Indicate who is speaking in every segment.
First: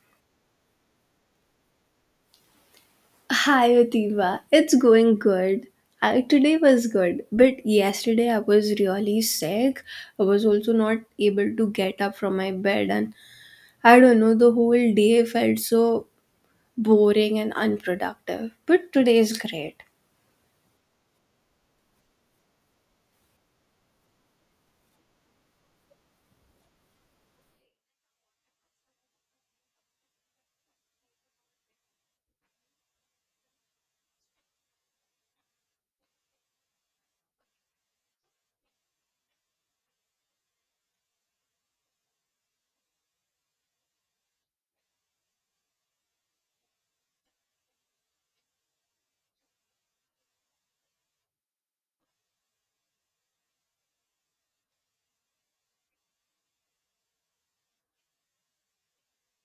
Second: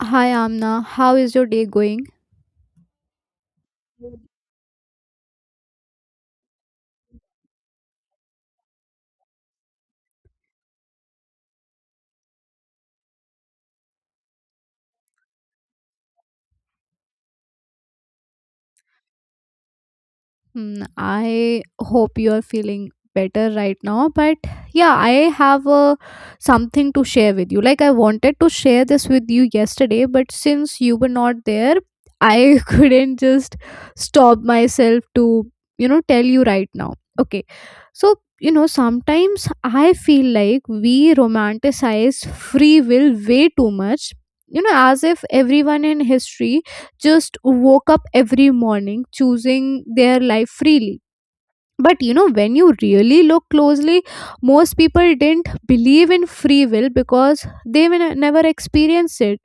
Speaker 1: Hi Amna, how is your day going?
Speaker 2: Hi Yotiva, it's going good. Today was good, but yesterday I was really sick. I was also not able to get up from my bed, and I don't know, the whole day felt so boring and unproductive. But today is great.
Speaker 1: Hmm, I hope you are feeling better right now, but yeah, I have something to share with you. Like I wanted to share this with you yesterday, but since you were not there, I couldn't just stop myself to, you know, tell you right now. Okay. So, you know, sometimes I feel like we romanticize free will way too much. You know, as if everyone in history just woke up every morning choosing their life freely. But you know, when you really look closely, most people didn't believe in free will because they were never experienced it.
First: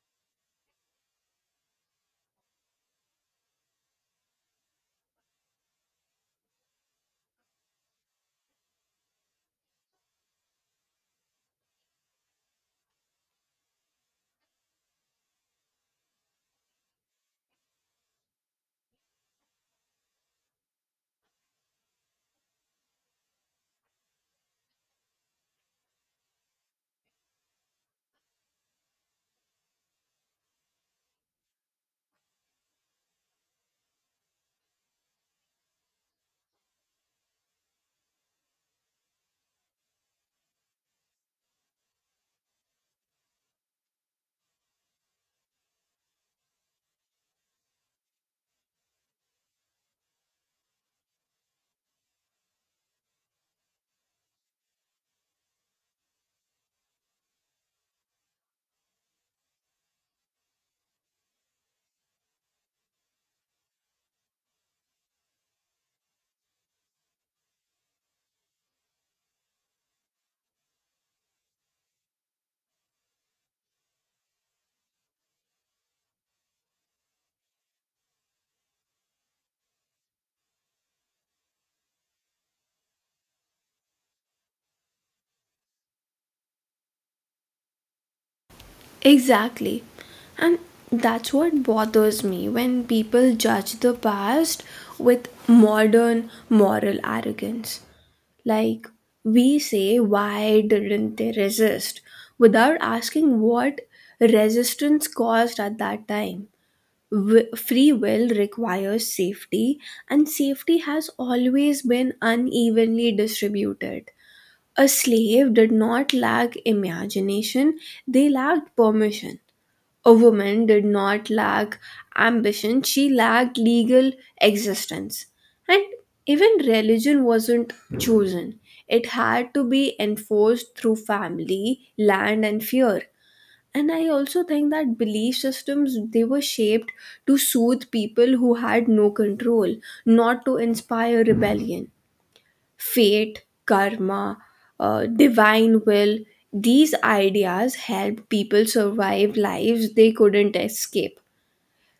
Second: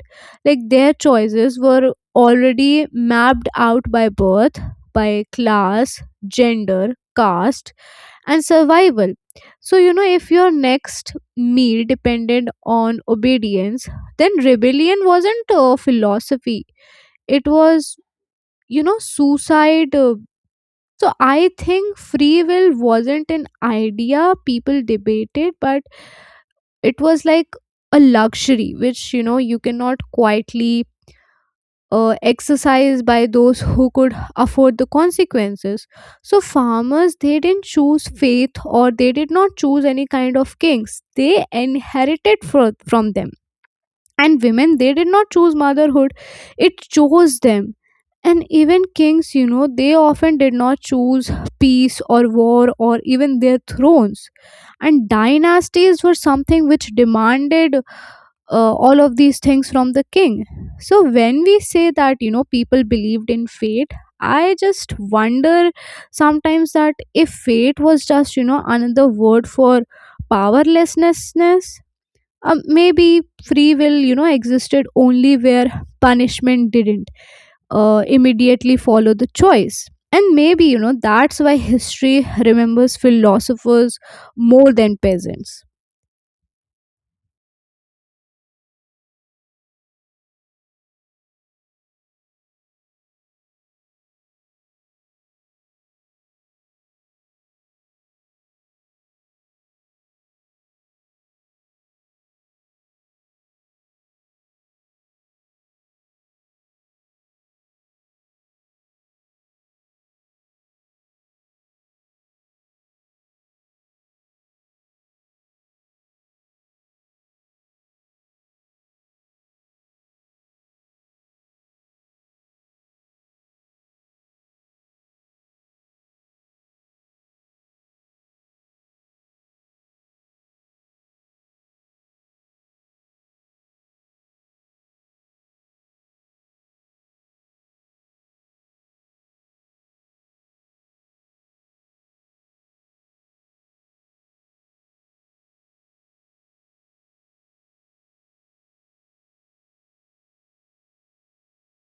Speaker 1: Like their choices were already mapped out by birth, by class, gender, caste, and survival. So, you know, if your next meal depended on obedience, then rebellion wasn't a philosophy, it was, you know, suicide. So I think free will wasn't an idea people debated, but it was like a luxury which, you know, you cannot quietly exercise by those who could afford the consequences. So farmers, they didn't choose faith, or they did not choose any kind of kings they inherited from them. And women, they did not choose motherhood, it chose them. And even kings, you know, they often did not choose peace or war or even their thrones. And dynasties were something which demanded all of these things from the king. So when we say that, you know, people believed in fate, I just wonder sometimes that if fate was just, you know, another word for powerlessness, maybe free will, you know, existed only where punishment didn't immediately follow the choice. And maybe, you know, that's why history remembers philosophers more than peasants.
Speaker 2: Exactly. And that's what bothers me when people judge the past with modern moral arrogance. Like we say, why didn't they resist? Without asking what resistance caused at that time. Free will requires safety, and safety has always been unevenly distributed. A slave did not lack imagination, they lacked permission. A woman did not lack ambition, she lacked legal existence. And even religion wasn't chosen, it had to be enforced through family, land, and fear. And I also think that belief systems they were shaped to soothe people who had no control, not to inspire rebellion fate, karma, divine will. These ideas helped people survive lives they couldn't escape.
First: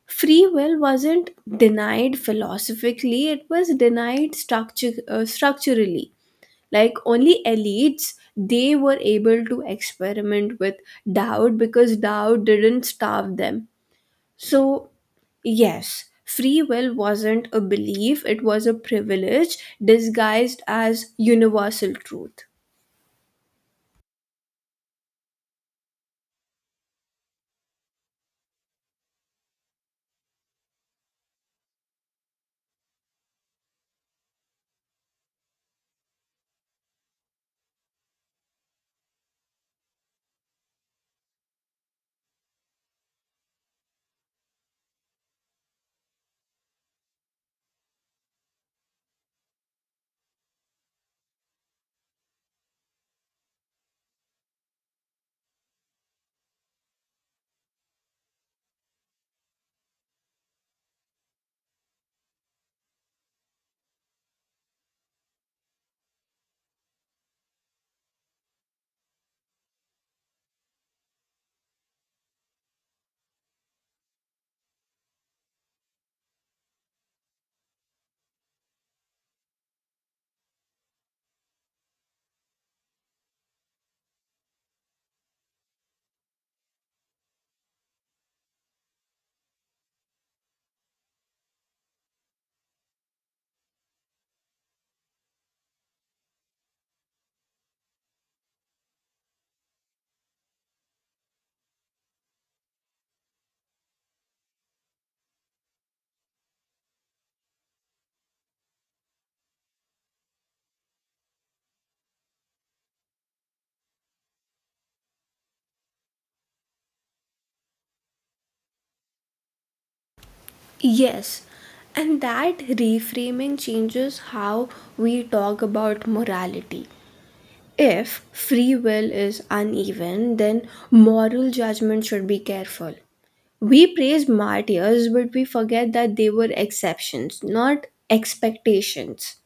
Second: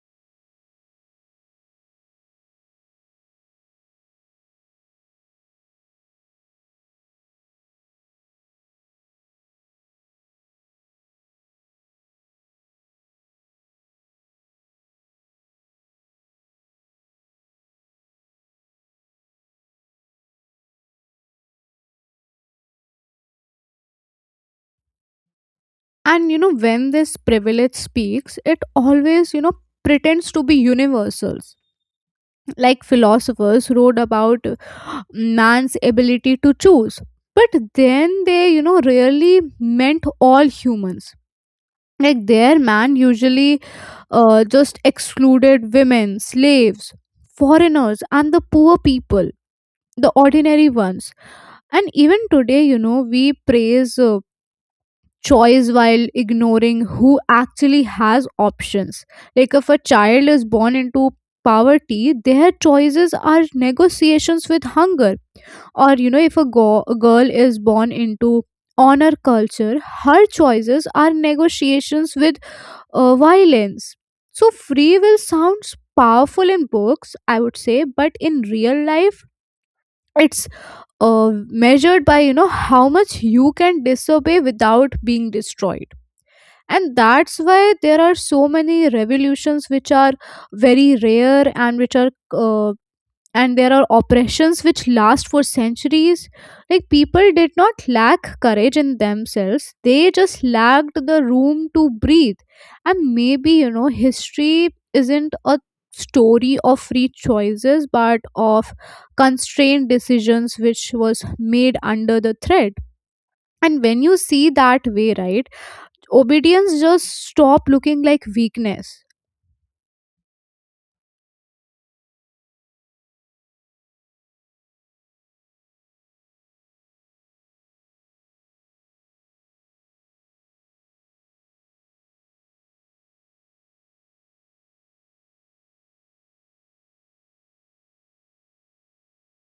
Speaker 2: Free will wasn't denied philosophically, it was denied structure, structurally. Like only elites, they were able to experiment with doubt because doubt didn't starve them, so yes, free will wasn't a belief, it was a privilege disguised as universal truth.
Speaker 1: And, you know, when this privilege speaks, it always, you know, pretends to be universals. Like philosophers wrote about man's ability to choose. But then they, you know, really meant all humans. Like their man usually just excluded women, slaves, foreigners, and the poor people, the ordinary ones. And even today, you know, we praise choice while ignoring who actually has options. Like if a child is born into poverty, their choices are negotiations with hunger. Or, you know, if a girl is born into honor culture, her choices are negotiations with violence. So, free will sounds powerful in books, I would say, but in real life, it's measured by, you know, how much you can disobey without being destroyed. And that's why there are so many revolutions which are very rare, and which are and there are oppressions which last for centuries. Like people did not lack courage in themselves, they just lacked the room to breathe. And maybe, you know, history isn't a story of free choices but of constrained decisions which was made under the threat. And when you see that way, right, obedience just stop looking like weakness.
Speaker 2: Yes, and that reframing changes how we talk about morality. If free will is uneven, then moral judgment should be careful. We praise martyrs, but we forget that they were exceptions, not expectations.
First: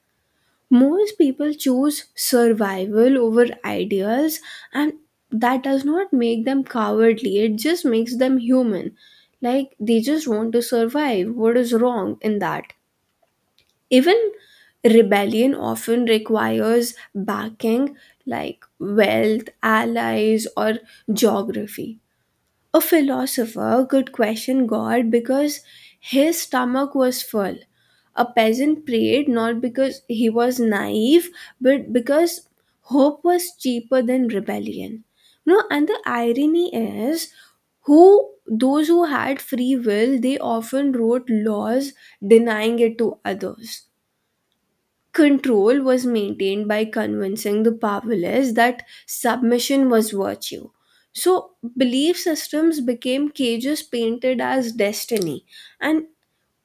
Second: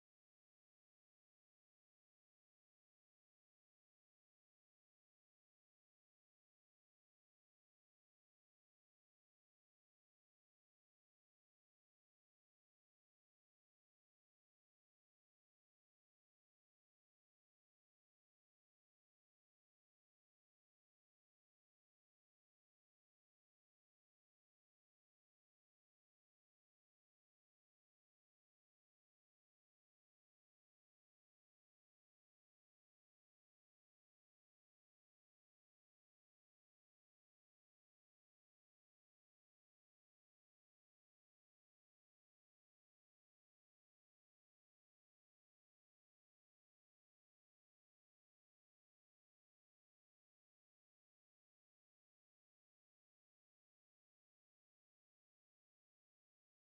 Speaker 2: Most people choose survival over ideas, and that does not make them cowardly, it just makes them human. Like they just want to survive, what is wrong in that? Even rebellion often requires backing, like wealth, allies, or geography. A philosopher could question God because his stomach was full. A peasant prayed not because he was naive, but because hope was cheaper than rebellion. No, and the irony is who those who had free will they often wrote laws denying it to others. Control was maintained by convincing the powerless that submission was virtue. So, belief systems became cages painted as destiny. And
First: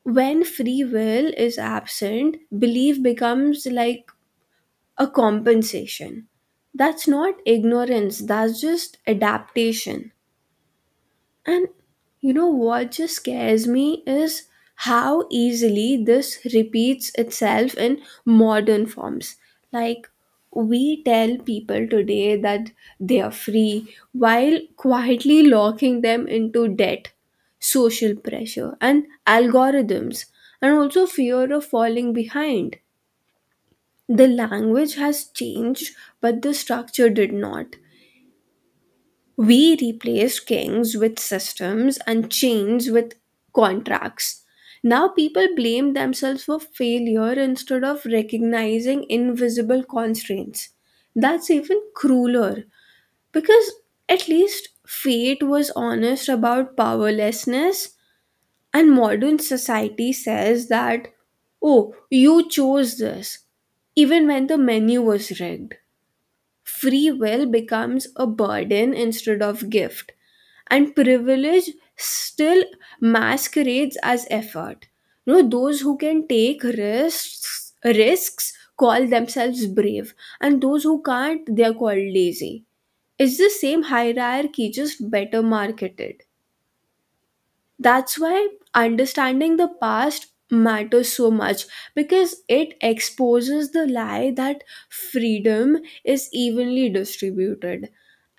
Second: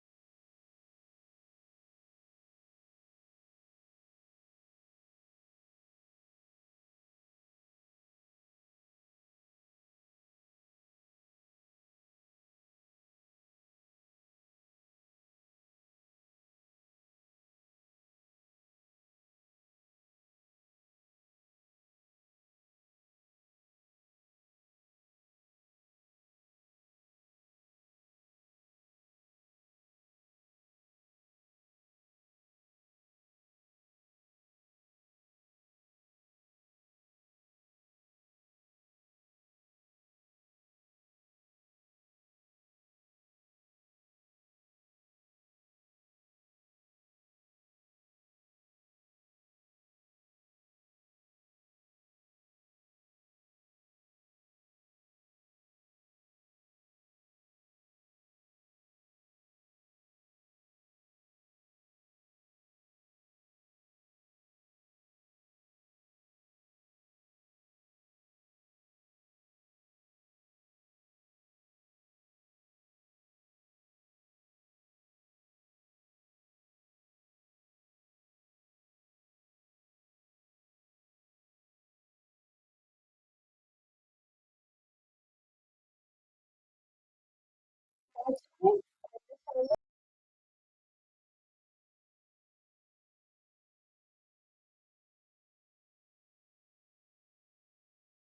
Speaker 2: when free will is absent, belief becomes like a compensation. That's not ignorance, that's just adaptation. And you know what just scares me is how easily this repeats itself in modern forms. Like, we tell people today that they are free while quietly locking them into debt, social pressure, and algorithms, and also fear of falling behind. The language has changed, but the structure did not. We replaced kings with systems and chains with contracts. Now people blame themselves for failure instead of recognizing invisible constraints. That's even crueler because at least fate was honest about powerlessness, and modern society says that, oh, you chose this, even when the menu was rigged. Free will becomes a burden instead of gift, and privilege still masquerades as effort. You know, those who can take risks call themselves brave, and those who can't, they are called lazy. It's the same hierarchy, just better marketed. That's why understanding the past matters so much, because it exposes the lie that freedom is evenly distributed.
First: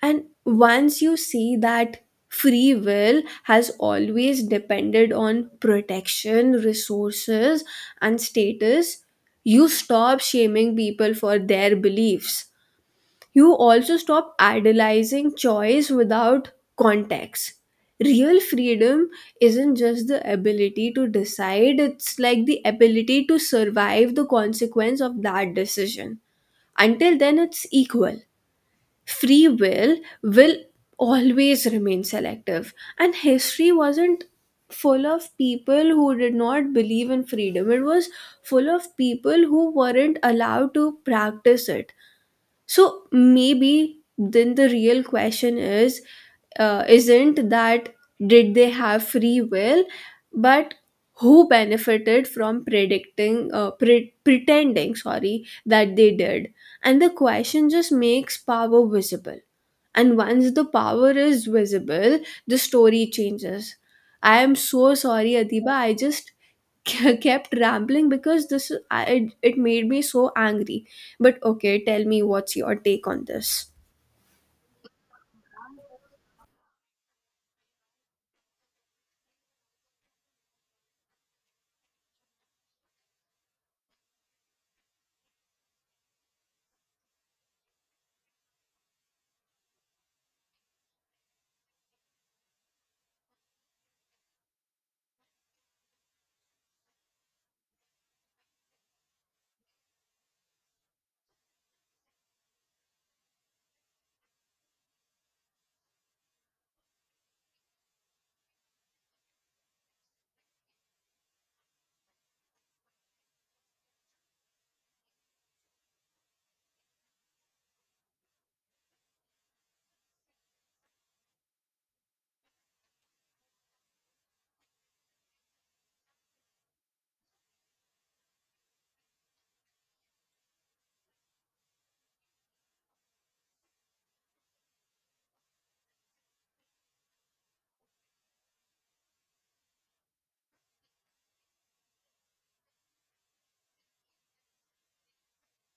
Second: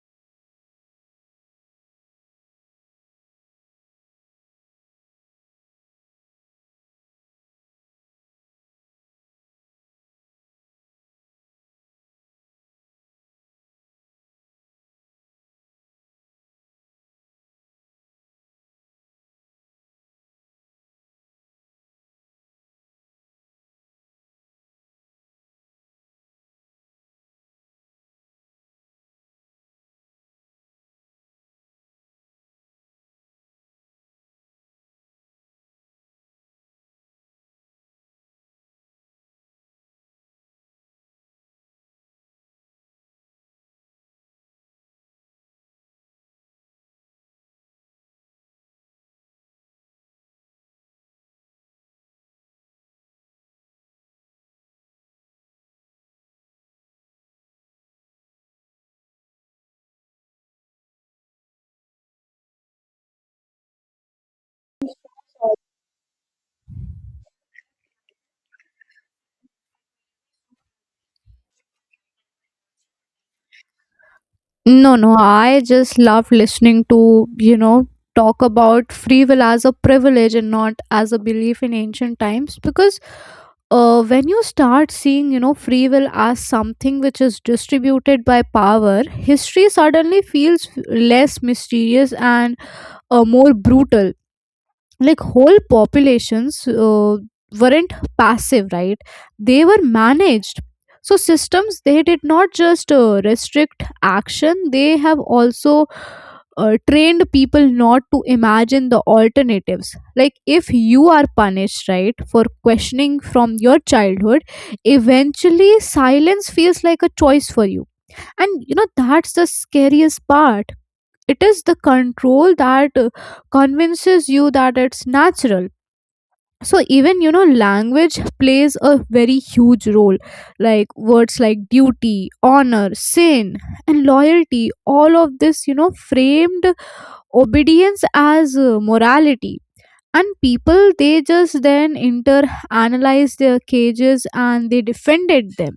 Speaker 2: And once you see that free will has always depended on protection, resources, and status, you stop shaming people for their beliefs. You also stop idolizing choice without context. Real freedom isn't just the ability to decide, it's like the ability to survive the consequence of that decision. Until then, it's equal. Free will always remain selective, and history wasn't full of people who did not believe in freedom, it was full of people who weren't allowed to practice it. So maybe then the real question is, isn't that did they have free will, but who benefited from predicting, pretending, sorry, that they did? And the question just makes power visible, and once the power is visible, the story changes. I am so sorry, Adiba, I just kept rambling because it made me so angry. But okay, tell me what's your take on this.
Speaker 1: No, no, I just love listening to, you know, talk about free will as a privilege and not as a belief in ancient times. Because when you start seeing, you know, free will as something which is distributed by power, history suddenly feels less mysterious and more brutal. Like whole populations weren't passive, right, they were managed. So systems, they did not just restrict action, they have also trained people not to imagine the alternatives. Like if you are punished, right, for questioning from your childhood, eventually silence feels like a choice for you. And you know, that's the scariest part. It is the control that convinces you that it's natural. So even, you know, language plays a very huge role. Like words like duty, honor, sin, and loyalty, all of this, you know, framed obedience as morality. And people, they just then inter analyzed their cages and they defended them.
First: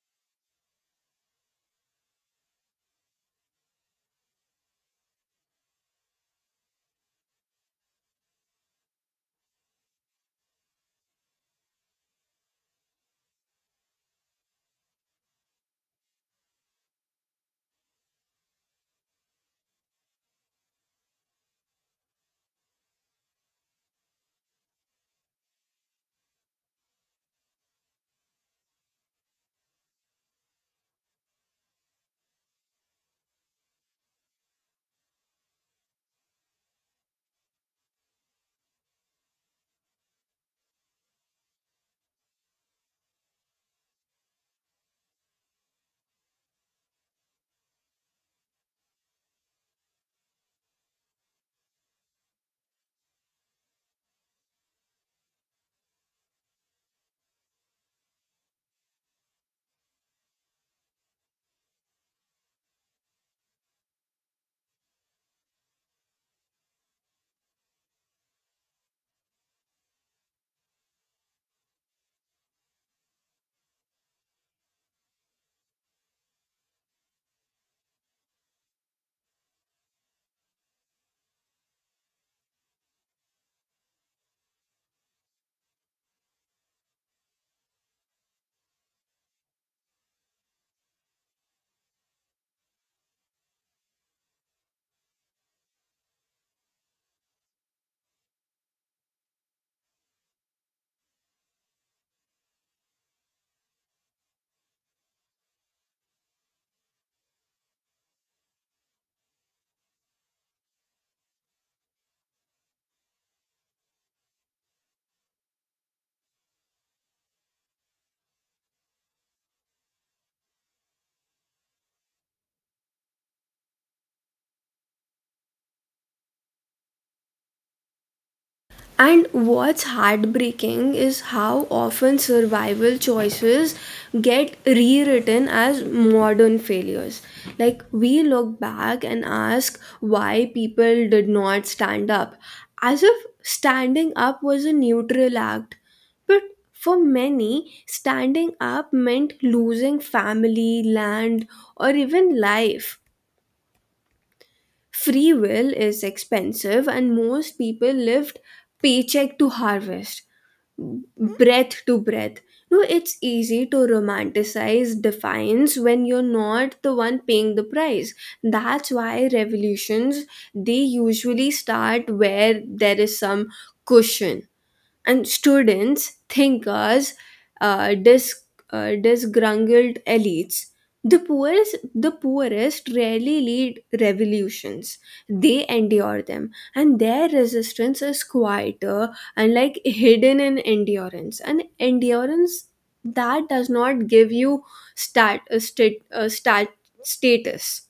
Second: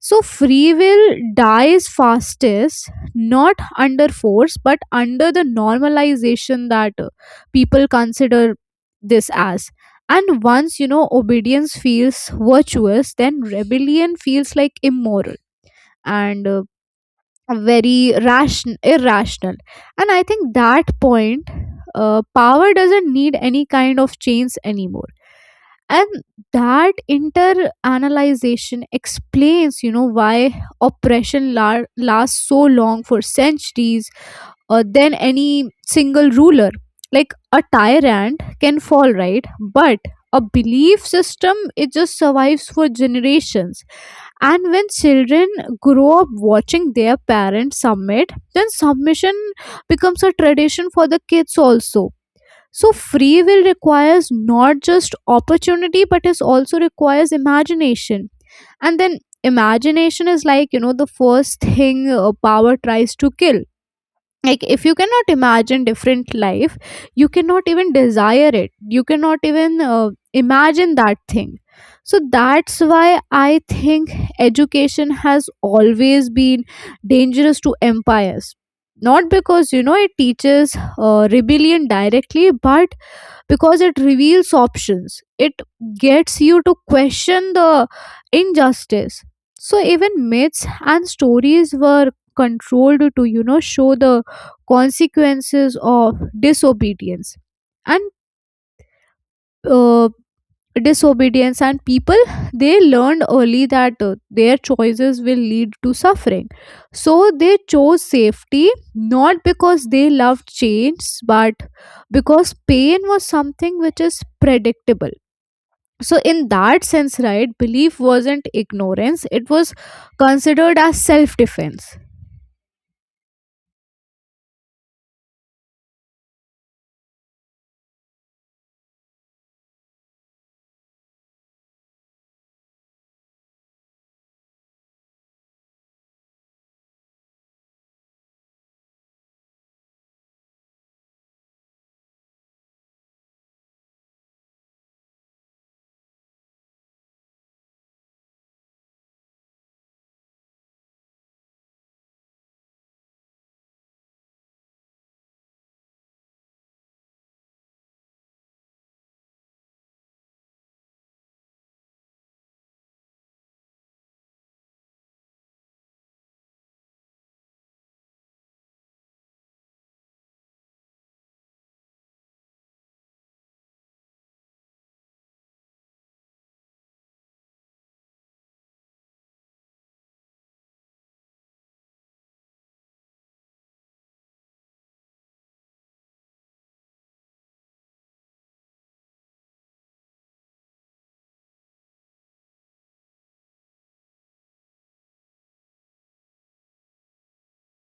Speaker 1: So free will dies fastest not under force but under the normalization that people consider this as. And once, you know, obedience feels virtuous, then rebellion feels like immoral and very ration irrational. And I think that point, power doesn't need any kind of chains anymore. And that interanalyzation explains, you know, why oppression lasts so long for centuries, than any single ruler. Like a tyrant can fall, right, but a belief system, it just survives for generations. And when children grow up watching their parents submit, then submission becomes a tradition for the kids also. So free will requires not just opportunity but it also requires imagination. And then imagination is like, you know, the first thing power tries to kill. Like if you cannot imagine different life, you cannot even desire it, you cannot even imagine that thing. So that's why I think education has always been dangerous to empires, not because, you know, it teaches rebellion directly, but because it reveals options. It gets you to question the injustice. So even myths and stories were controlled to, you know, show the consequences of disobedience. And uh, disobedience and people, they learned early that their choices will lead to suffering. So they chose safety, not because they loved change, but because pain was something which is predictable. So in that sense, right, belief wasn't ignorance, it was considered as self defense.
Speaker 2: And what's heartbreaking is how often survival choices get rewritten as modern failures. Like, we look back and ask why people did not stand up, as if standing up was a neutral act. But for many, standing up meant losing family, land, or even life. Free will is expensive, and most people lived paycheck to harvest. Mm-hmm. Breath to breath. No, it's easy to romanticize defiance when you're not the one paying the price. That's why revolutions they usually start where there is some cushion, and students think as uh, dis- disgruntled elites. The poorest rarely lead revolutions. They endure them, and their resistance is quieter and like hidden in endurance. And endurance that does not give you stat, a stat, a stat status.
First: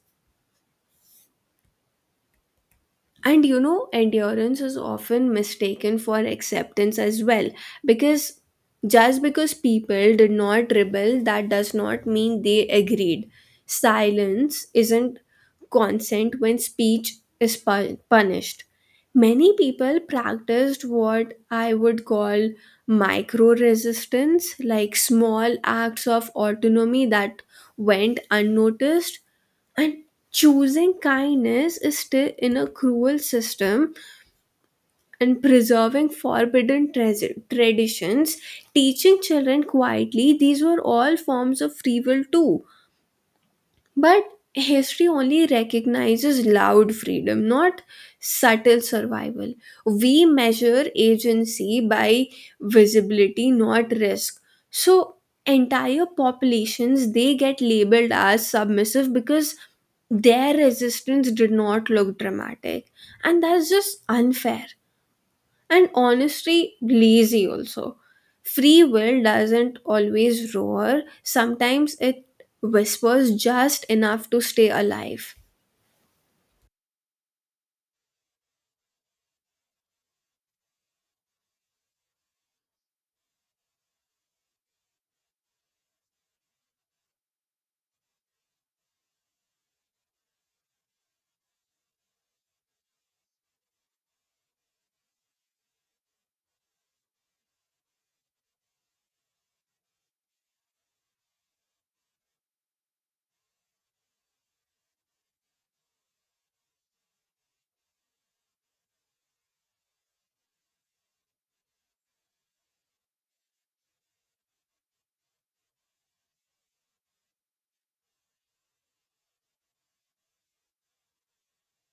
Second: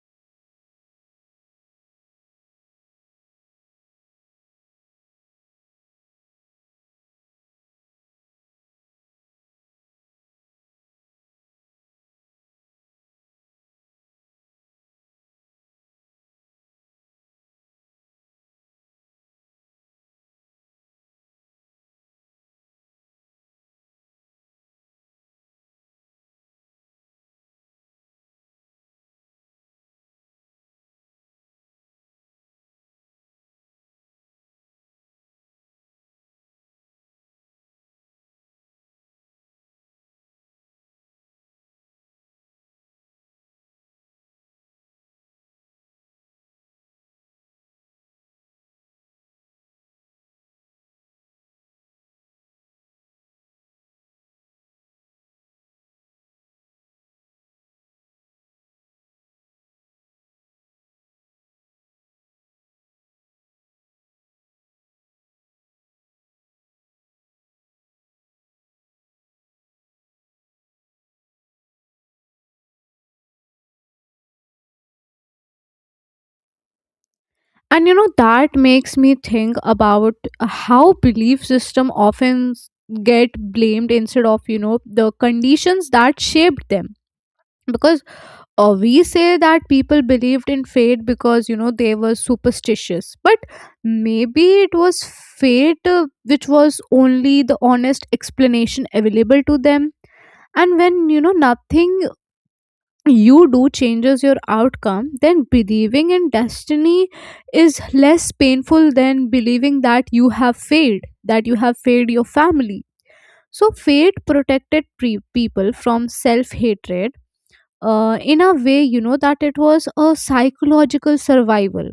Speaker 2: And you know, endurance is often mistaken for acceptance as well, because just because people did not rebel, that does not mean they agreed. Silence isn't consent when speech is punished. Many people practiced what I would call micro resistance, like small acts of autonomy that went unnoticed, and choosing kindness is still in a cruel system, and preserving forbidden traditions, teaching children quietly, these were all forms of free will too. But history only recognizes loud freedom, not subtle survival. We measure agency by visibility, not risk. So, entire populations they get labeled as submissive because their resistance did not look dramatic, and that's just unfair and honestly lazy also. Free will doesn't always roar, sometimes it whispers just enough to stay alive.
Speaker 1: And you know, that makes me think about how belief system often get blamed instead of, you know, the conditions that shaped them. Because we say that people believed in fate because, you know, they were superstitious. But maybe it was fate, which was only the honest explanation available to them. And when, you know, nothing you do changes your outcome, then believing in destiny is less painful than believing that you have failed, that you have failed your family. So, fate protected people from self hatred, in a way, you know, that it was a psychological survival.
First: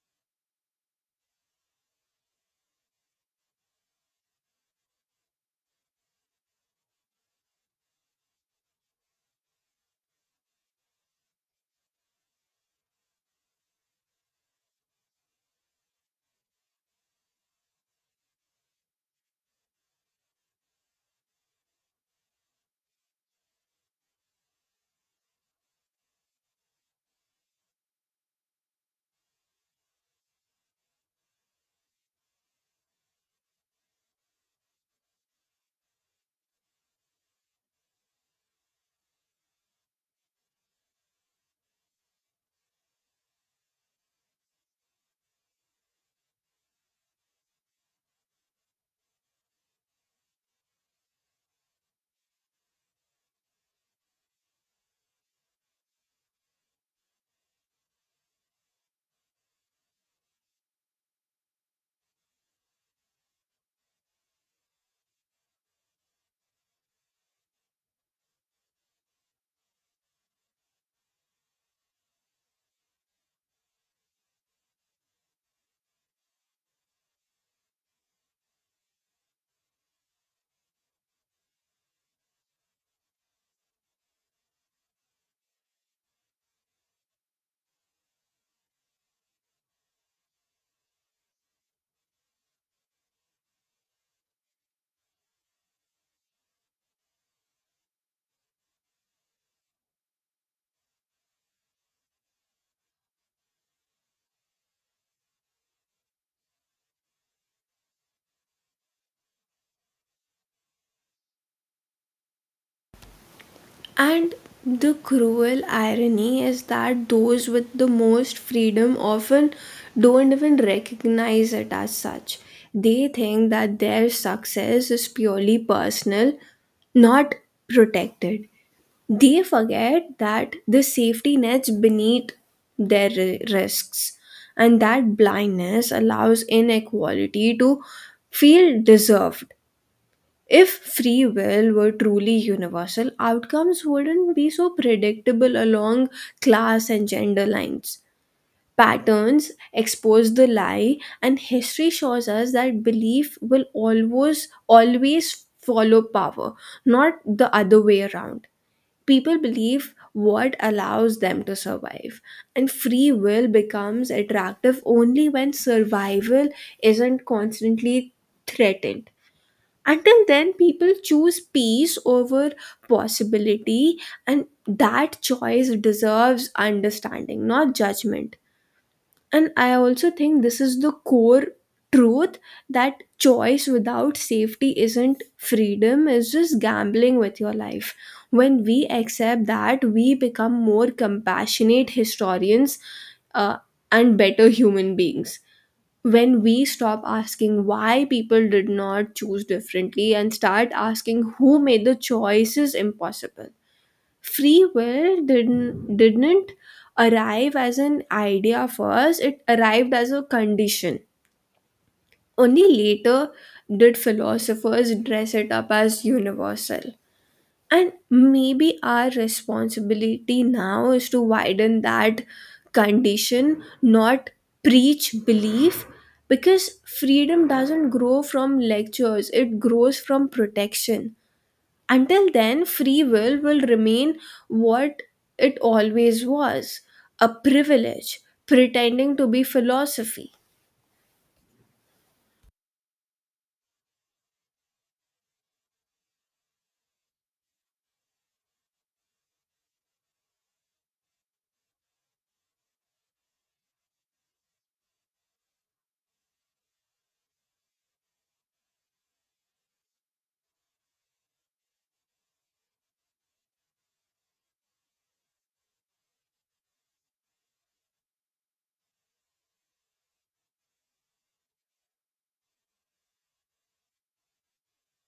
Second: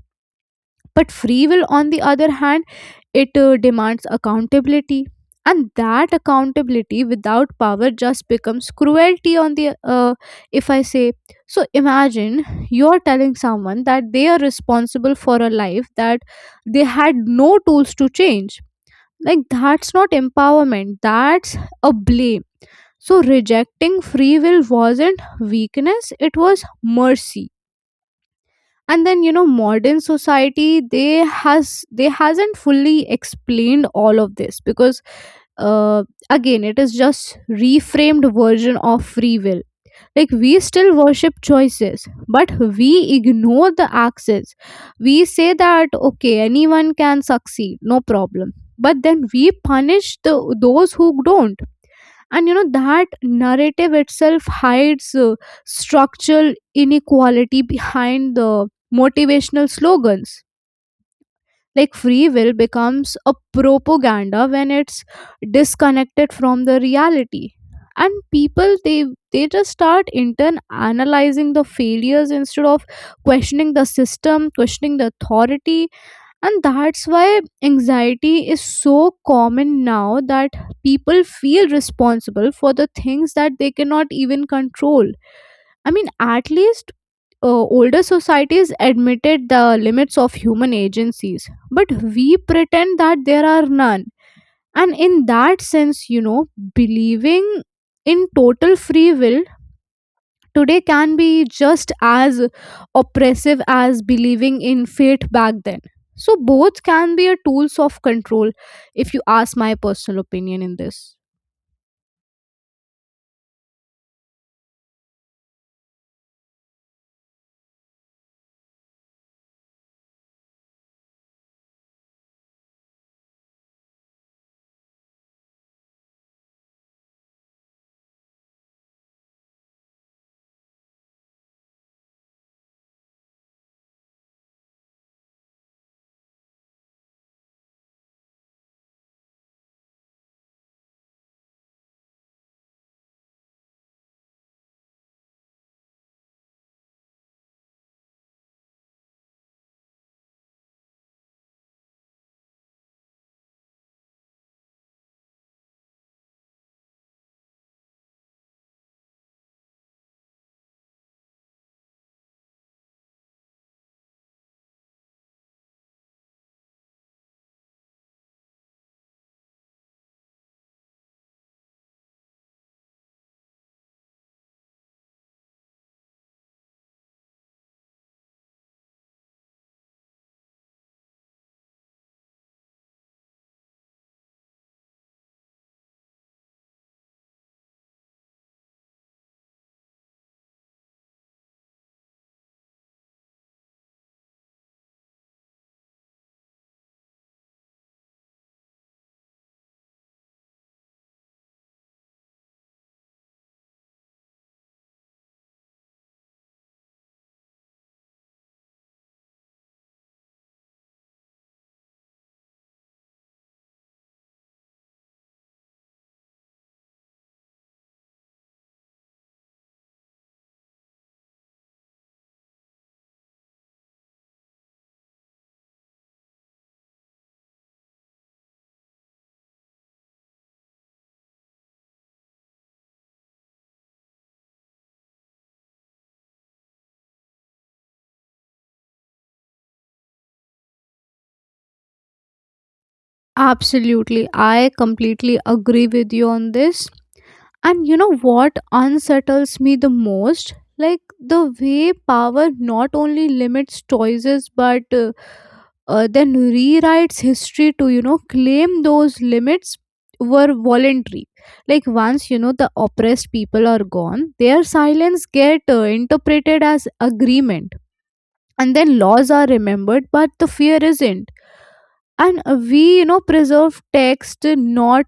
Speaker 1: But free will, on the other hand, it demands accountability. And that accountability without power just becomes cruelty on the, if I say. So imagine you're telling someone that they are responsible for a life that they had no tools to change. Like, that's not empowerment, that's a blame. So, rejecting free will wasn't weakness, it was mercy. And then, you know, modern society they has they hasn't fully explained all of this because uh, again, it is just reframed version of free will. Like we still worship choices, but we ignore the access. We say that okay, anyone can succeed, no problem, but then we punish the those who don't. And you know, that narrative itself hides structural inequality behind the motivational slogans. Like free will becomes a propaganda when it's disconnected from the reality. And people, they just start intern analyzing the failures instead of questioning the system, questioning the authority. And that's why anxiety is so common now, that people feel responsible for the things that they cannot even control. I mean, at least older societies admitted the limits of human agencies, but we pretend that there are none. And in that sense, you know, believing in total free will today can be just as oppressive as believing in fate back then. So both can be a tools of control, if you ask my personal opinion in this.
Speaker 2: And the cruel irony is that those with the most freedom often don't even recognize it as such. They think that their success is purely personal, not protected. They forget that the safety nets beneath their risks, and that blindness allows inequality to feel deserved. If free will were truly universal, outcomes wouldn't be so predictable along class and gender lines. Patterns expose the lie, and history shows us that belief will always follow power, not the other way around. People believe what allows them to survive, and free will becomes attractive only when survival isn't constantly threatened. Until then, people choose peace over possibility, and that choice deserves understanding, not judgment. And I also think this is the core truth, that choice without safety isn't freedom, it's just gambling with your life. When we accept that, we become more compassionate historians, uh, and better human beings. When we stop asking why people did not choose differently and start asking who made the choices impossible, free will didn't arrive as an idea first, it arrived as a condition. Only later did philosophers dress it up as universal, and maybe our responsibility now is to widen that condition, not preach belief, because freedom doesn't grow from lectures, it grows from protection. Until then, free will remain what it always was, a privilege, pretending to be philosophy.
Speaker 1: Absolutely. I completely agree with you on this. And you know what unsettles me the most? Like the way power not only limits choices but then rewrites history to, you know, claim those limits were voluntary. Like once, you know, the oppressed people are gone, their silence get interpreted as agreement. And then laws are remembered, but the fear isn't. And we, you know, preserve text, not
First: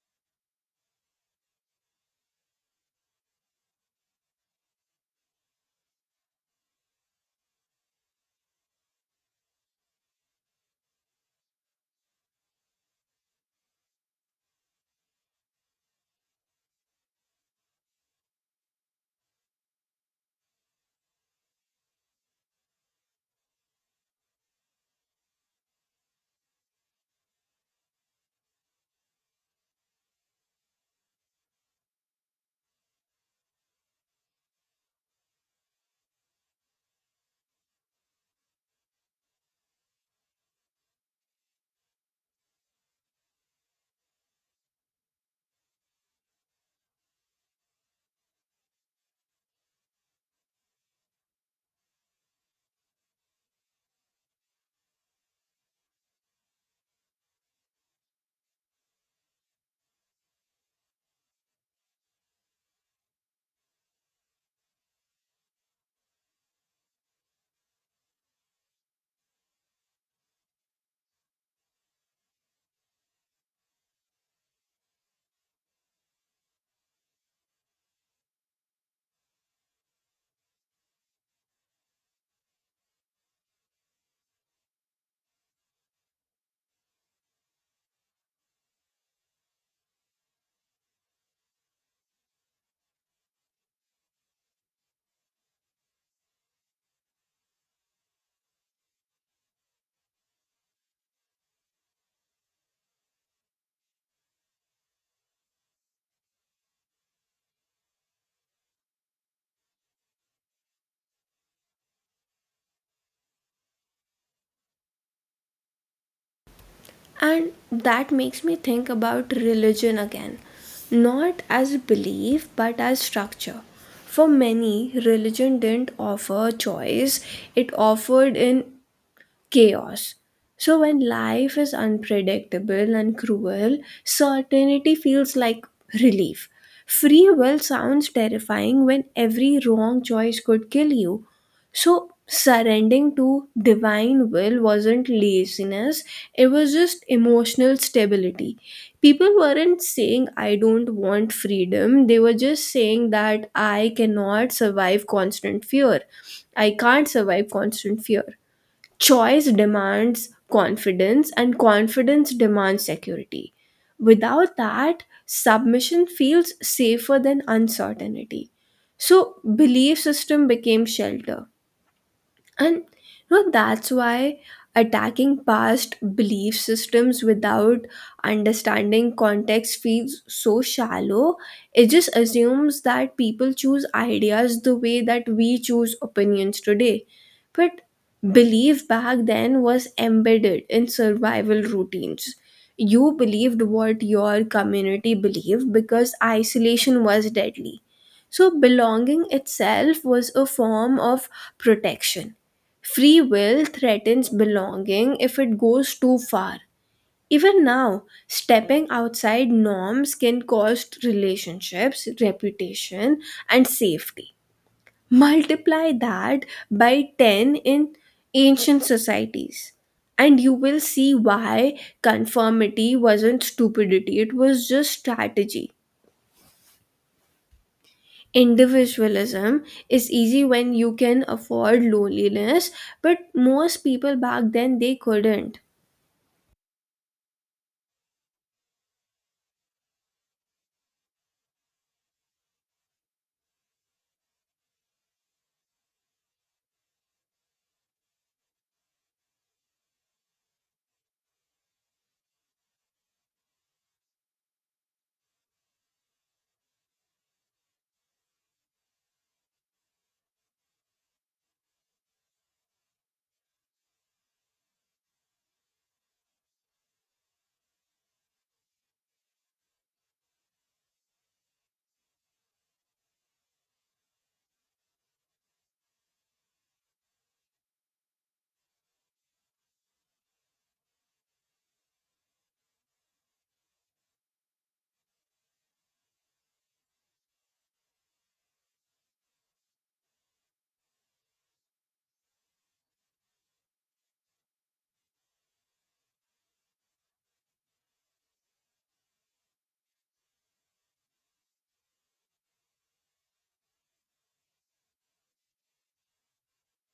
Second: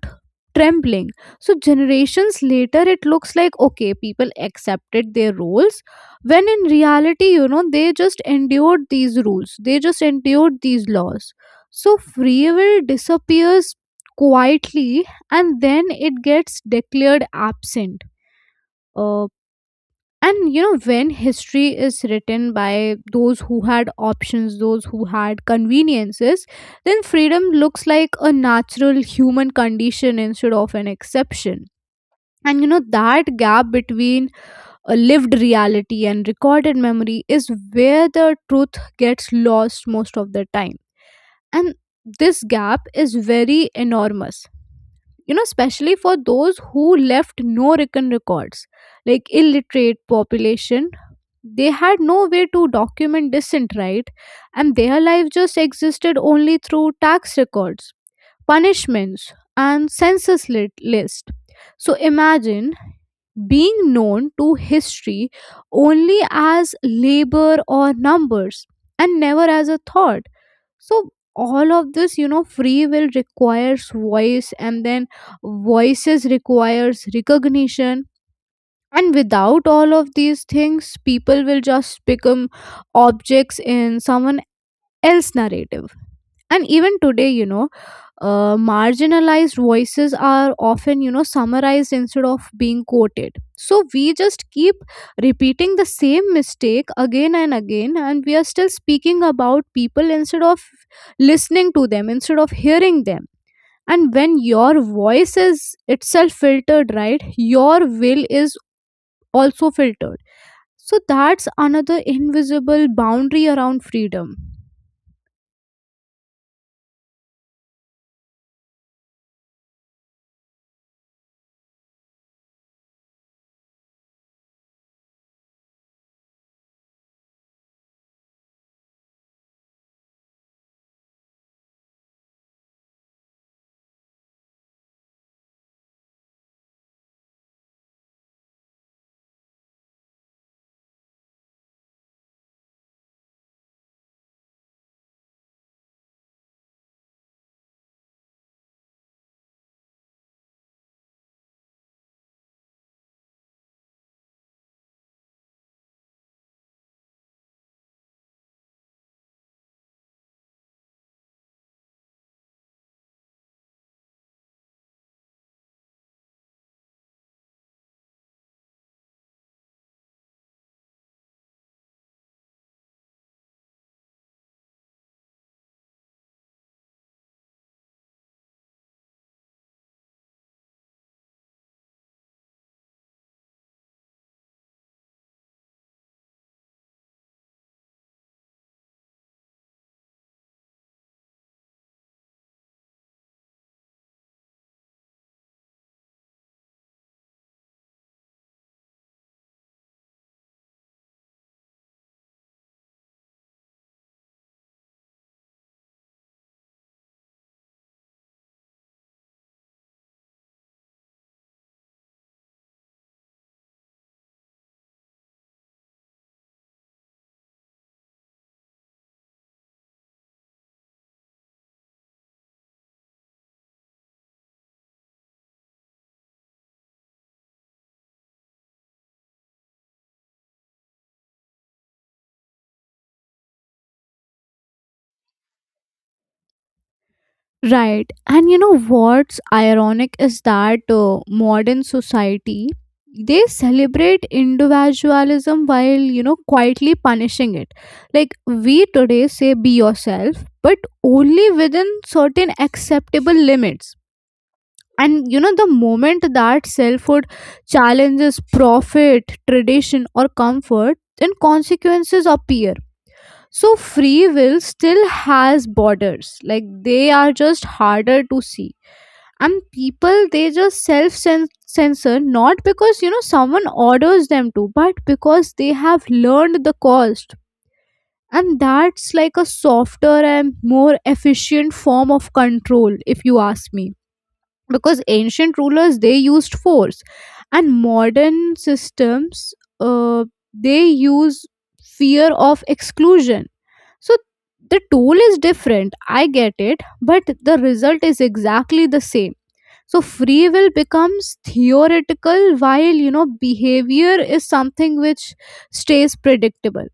Speaker 1: trembling. So generations later it looks like okay, people accepted their rules, when in reality, you know, they just endured these laws. So free will disappears quietly and then it gets declared absent. Uh, and you know, when history is written by those who had options, those who had conveniences, then freedom looks like a natural human condition instead of an exception. And you know, that gap between a lived reality and recorded memory is where the truth gets lost most of the time. And this gap is very enormous, you know, especially for those who left no written records, like illiterate population, they had no way to document dissent, right? And their life just existed only through tax records, punishments, and census list. So imagine being known to history only as labor or numbers and never as a thought. So all of this, you know, free will requires voice, and then voices requires recognition. And without all of these things, people will just become objects in someone else's narrative. And even today, you know, marginalized voices are often, you know, summarized instead of being quoted. So we just keep repeating the same mistake again and again, and we are still speaking about people instead of listening to them, instead of hearing them. And when your voice is itself filtered, right, your will is also filtered. So that's another invisible boundary around freedom.
Speaker 2: And that makes me think about religion again, not as belief but as structure. For many, religion didn't offer choice, it offered an chaos. So, when life is unpredictable and cruel, certainty feels like relief. Free will sounds terrifying when every wrong choice could kill you. So, surrendering to divine will wasn't laziness, it was just emotional stability. People weren't saying, I don't want freedom, they were just saying that I cannot survive constant fear. I can't survive constant fear. Choice demands confidence, and confidence demands security. Without that, submission feels safer than uncertainty. So, belief system became shelter. And you know that's why attacking past belief systems without understanding context feels so shallow. It just assumes that people choose ideas the way that we choose opinions today, but belief back then was embedded in survival routines. You believed what your community believed because isolation was deadly, so belonging itself was a form of protection. Free will threatens belonging if it goes too far. Even now, stepping outside norms can cost relationships, reputation, and safety. Multiply that by 10 in ancient societies, and you will see why conformity wasn't stupidity, it was just strategy. Individualism is easy when you can afford loneliness, but most people back then they couldn't.
Speaker 1: Right. And you know what's ironic is that modern society, they celebrate individualism while, you know, quietly punishing it. Like we today say be yourself, but only within certain acceptable limits. And you know, the moment that selfhood challenges profit, tradition or comfort, then consequences appear. So free will still has borders. Like they are just harder to see. And people, they just self censor, not because, you know, someone orders them to, but because they have learned the cost. And that's like a softer and more efficient form of control, if you ask me. Because ancient rulers, they used force, and modern systems, uh, they use fear of exclusion. So the tool is different, I get it, but the result is exactly the same. So free will becomes theoretical while, you know, behavior is something which stays predictable.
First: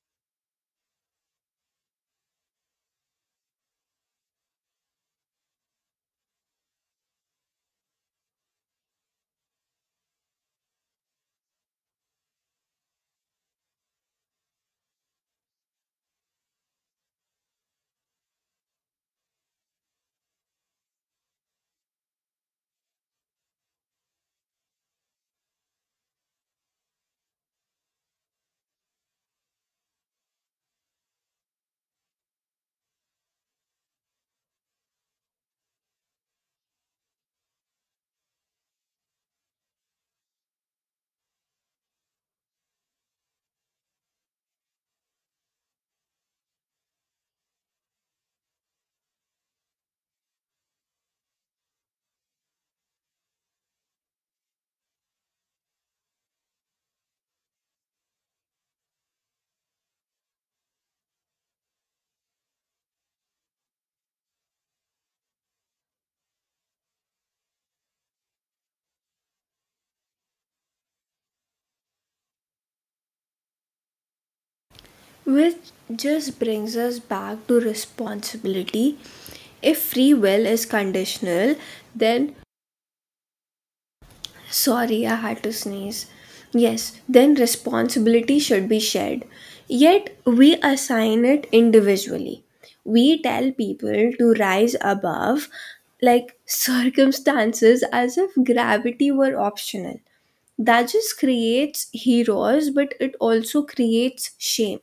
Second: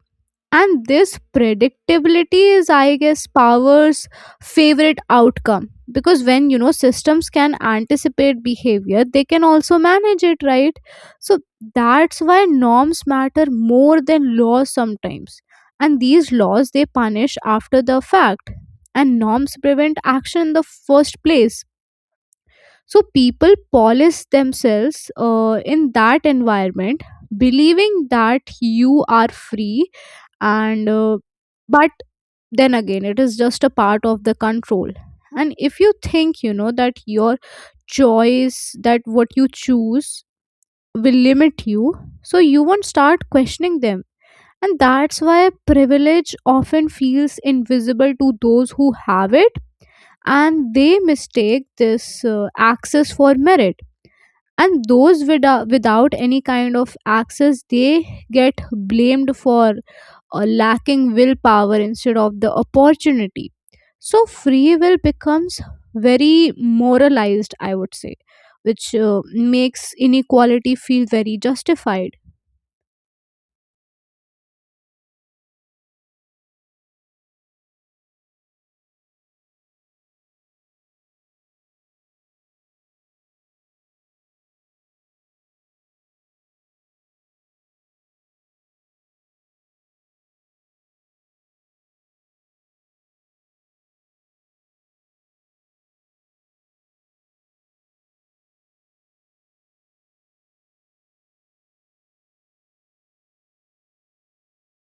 Speaker 1: And this predictability is, I guess, power's favorite outcome. Because when, you know, systems can anticipate behavior, they can also manage it, right? So that's why norms matter more than laws sometimes. And these laws, they punish after the fact, and norms prevent action in the first place. So people polish themselves in that environment, believing that you are free, and but then again, it is just a part of the control. And if you think, you know, that your choice, that what you choose will limit you, so you won't start questioning them. And that's why privilege often feels invisible to those who have it, and they mistake this access for merit. And those without any kind of access, they get blamed for lacking willpower instead of the opportunity. So free will becomes very moralized, I would say, which makes inequality feel very justified.
Speaker 2: Which just brings us back to responsibility. If free will is conditional, then sorry, I had to sneeze. Yes, then responsibility should be shared. Yet we assign it individually. We tell people to rise above like circumstances as if gravity were optional. That just creates heroes, but it also creates shame.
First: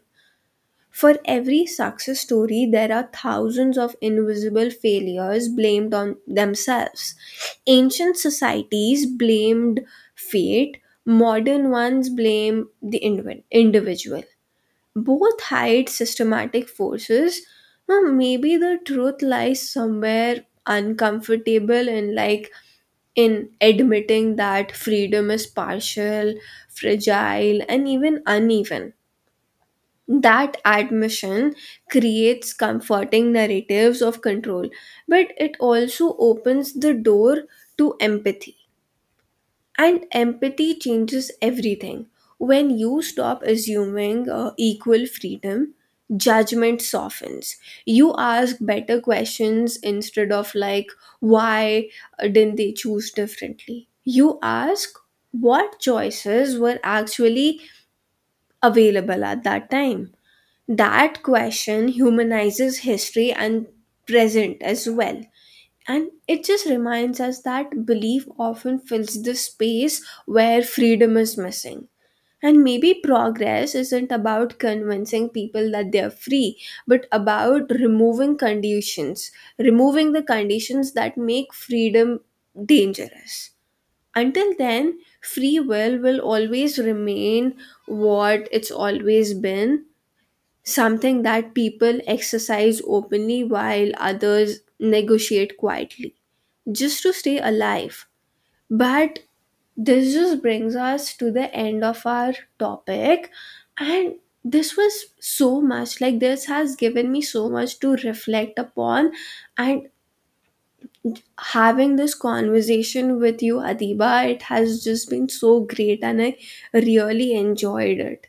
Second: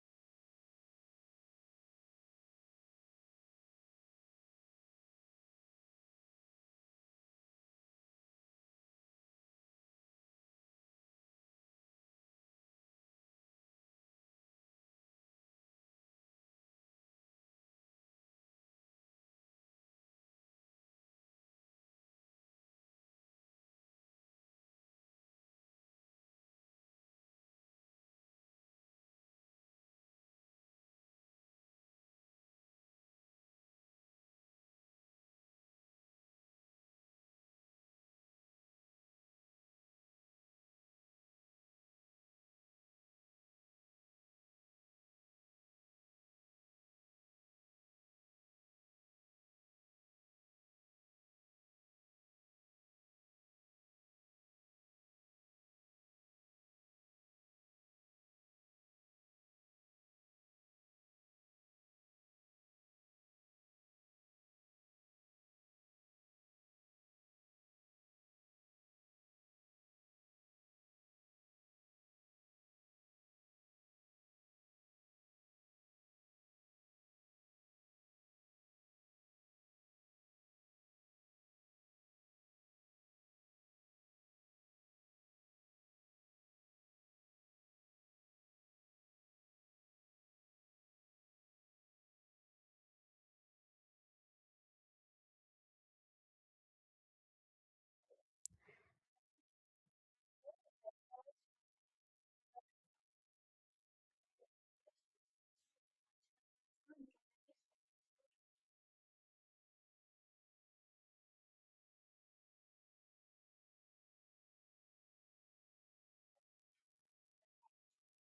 Speaker 2: For every success story, there are thousands of invisible failures blamed on themselves. Ancient societies blamed fate, modern ones blame the individual. Both hide systematic forces. Now, maybe the truth lies somewhere uncomfortable in admitting that freedom is partial, fragile, and even uneven. That admission creates comforting narratives of control, but it also opens the door to empathy. And empathy changes everything. When you stop assuming equal freedom, judgment softens. You ask better questions instead of, like, why didn't they choose differently? You ask what choices were actually available at that time. That question humanizes history and present as well. And it just reminds us that belief often fills the space where freedom is missing. And maybe progress isn't about convincing people that they're free, but about removing conditions, removing the conditions that make freedom dangerous. Until then, free will always remain what it's always been, something that people exercise openly while others negotiate quietly just to stay alive. But this just brings us to the end of our topic, and this was so much like this has given me so much to reflect upon. And having this conversation with you, Adiba, it has just been so great and I really enjoyed it.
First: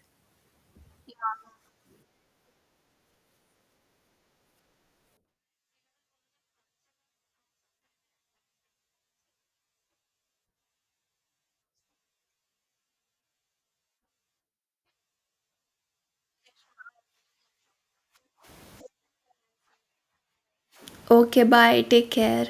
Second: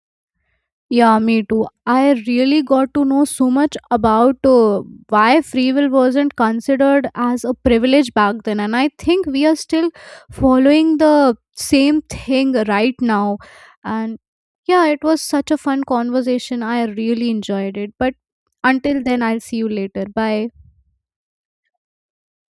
Speaker 1: Yeah, me too. I really got to know so much about why free will wasn't considered as a privilege back then, and I think we are still following the same thing right now. And yeah, it was such a fun conversation. I really enjoyed it. But until then, I'll see you later. Bye.
Speaker 2: Okay, bye, take care.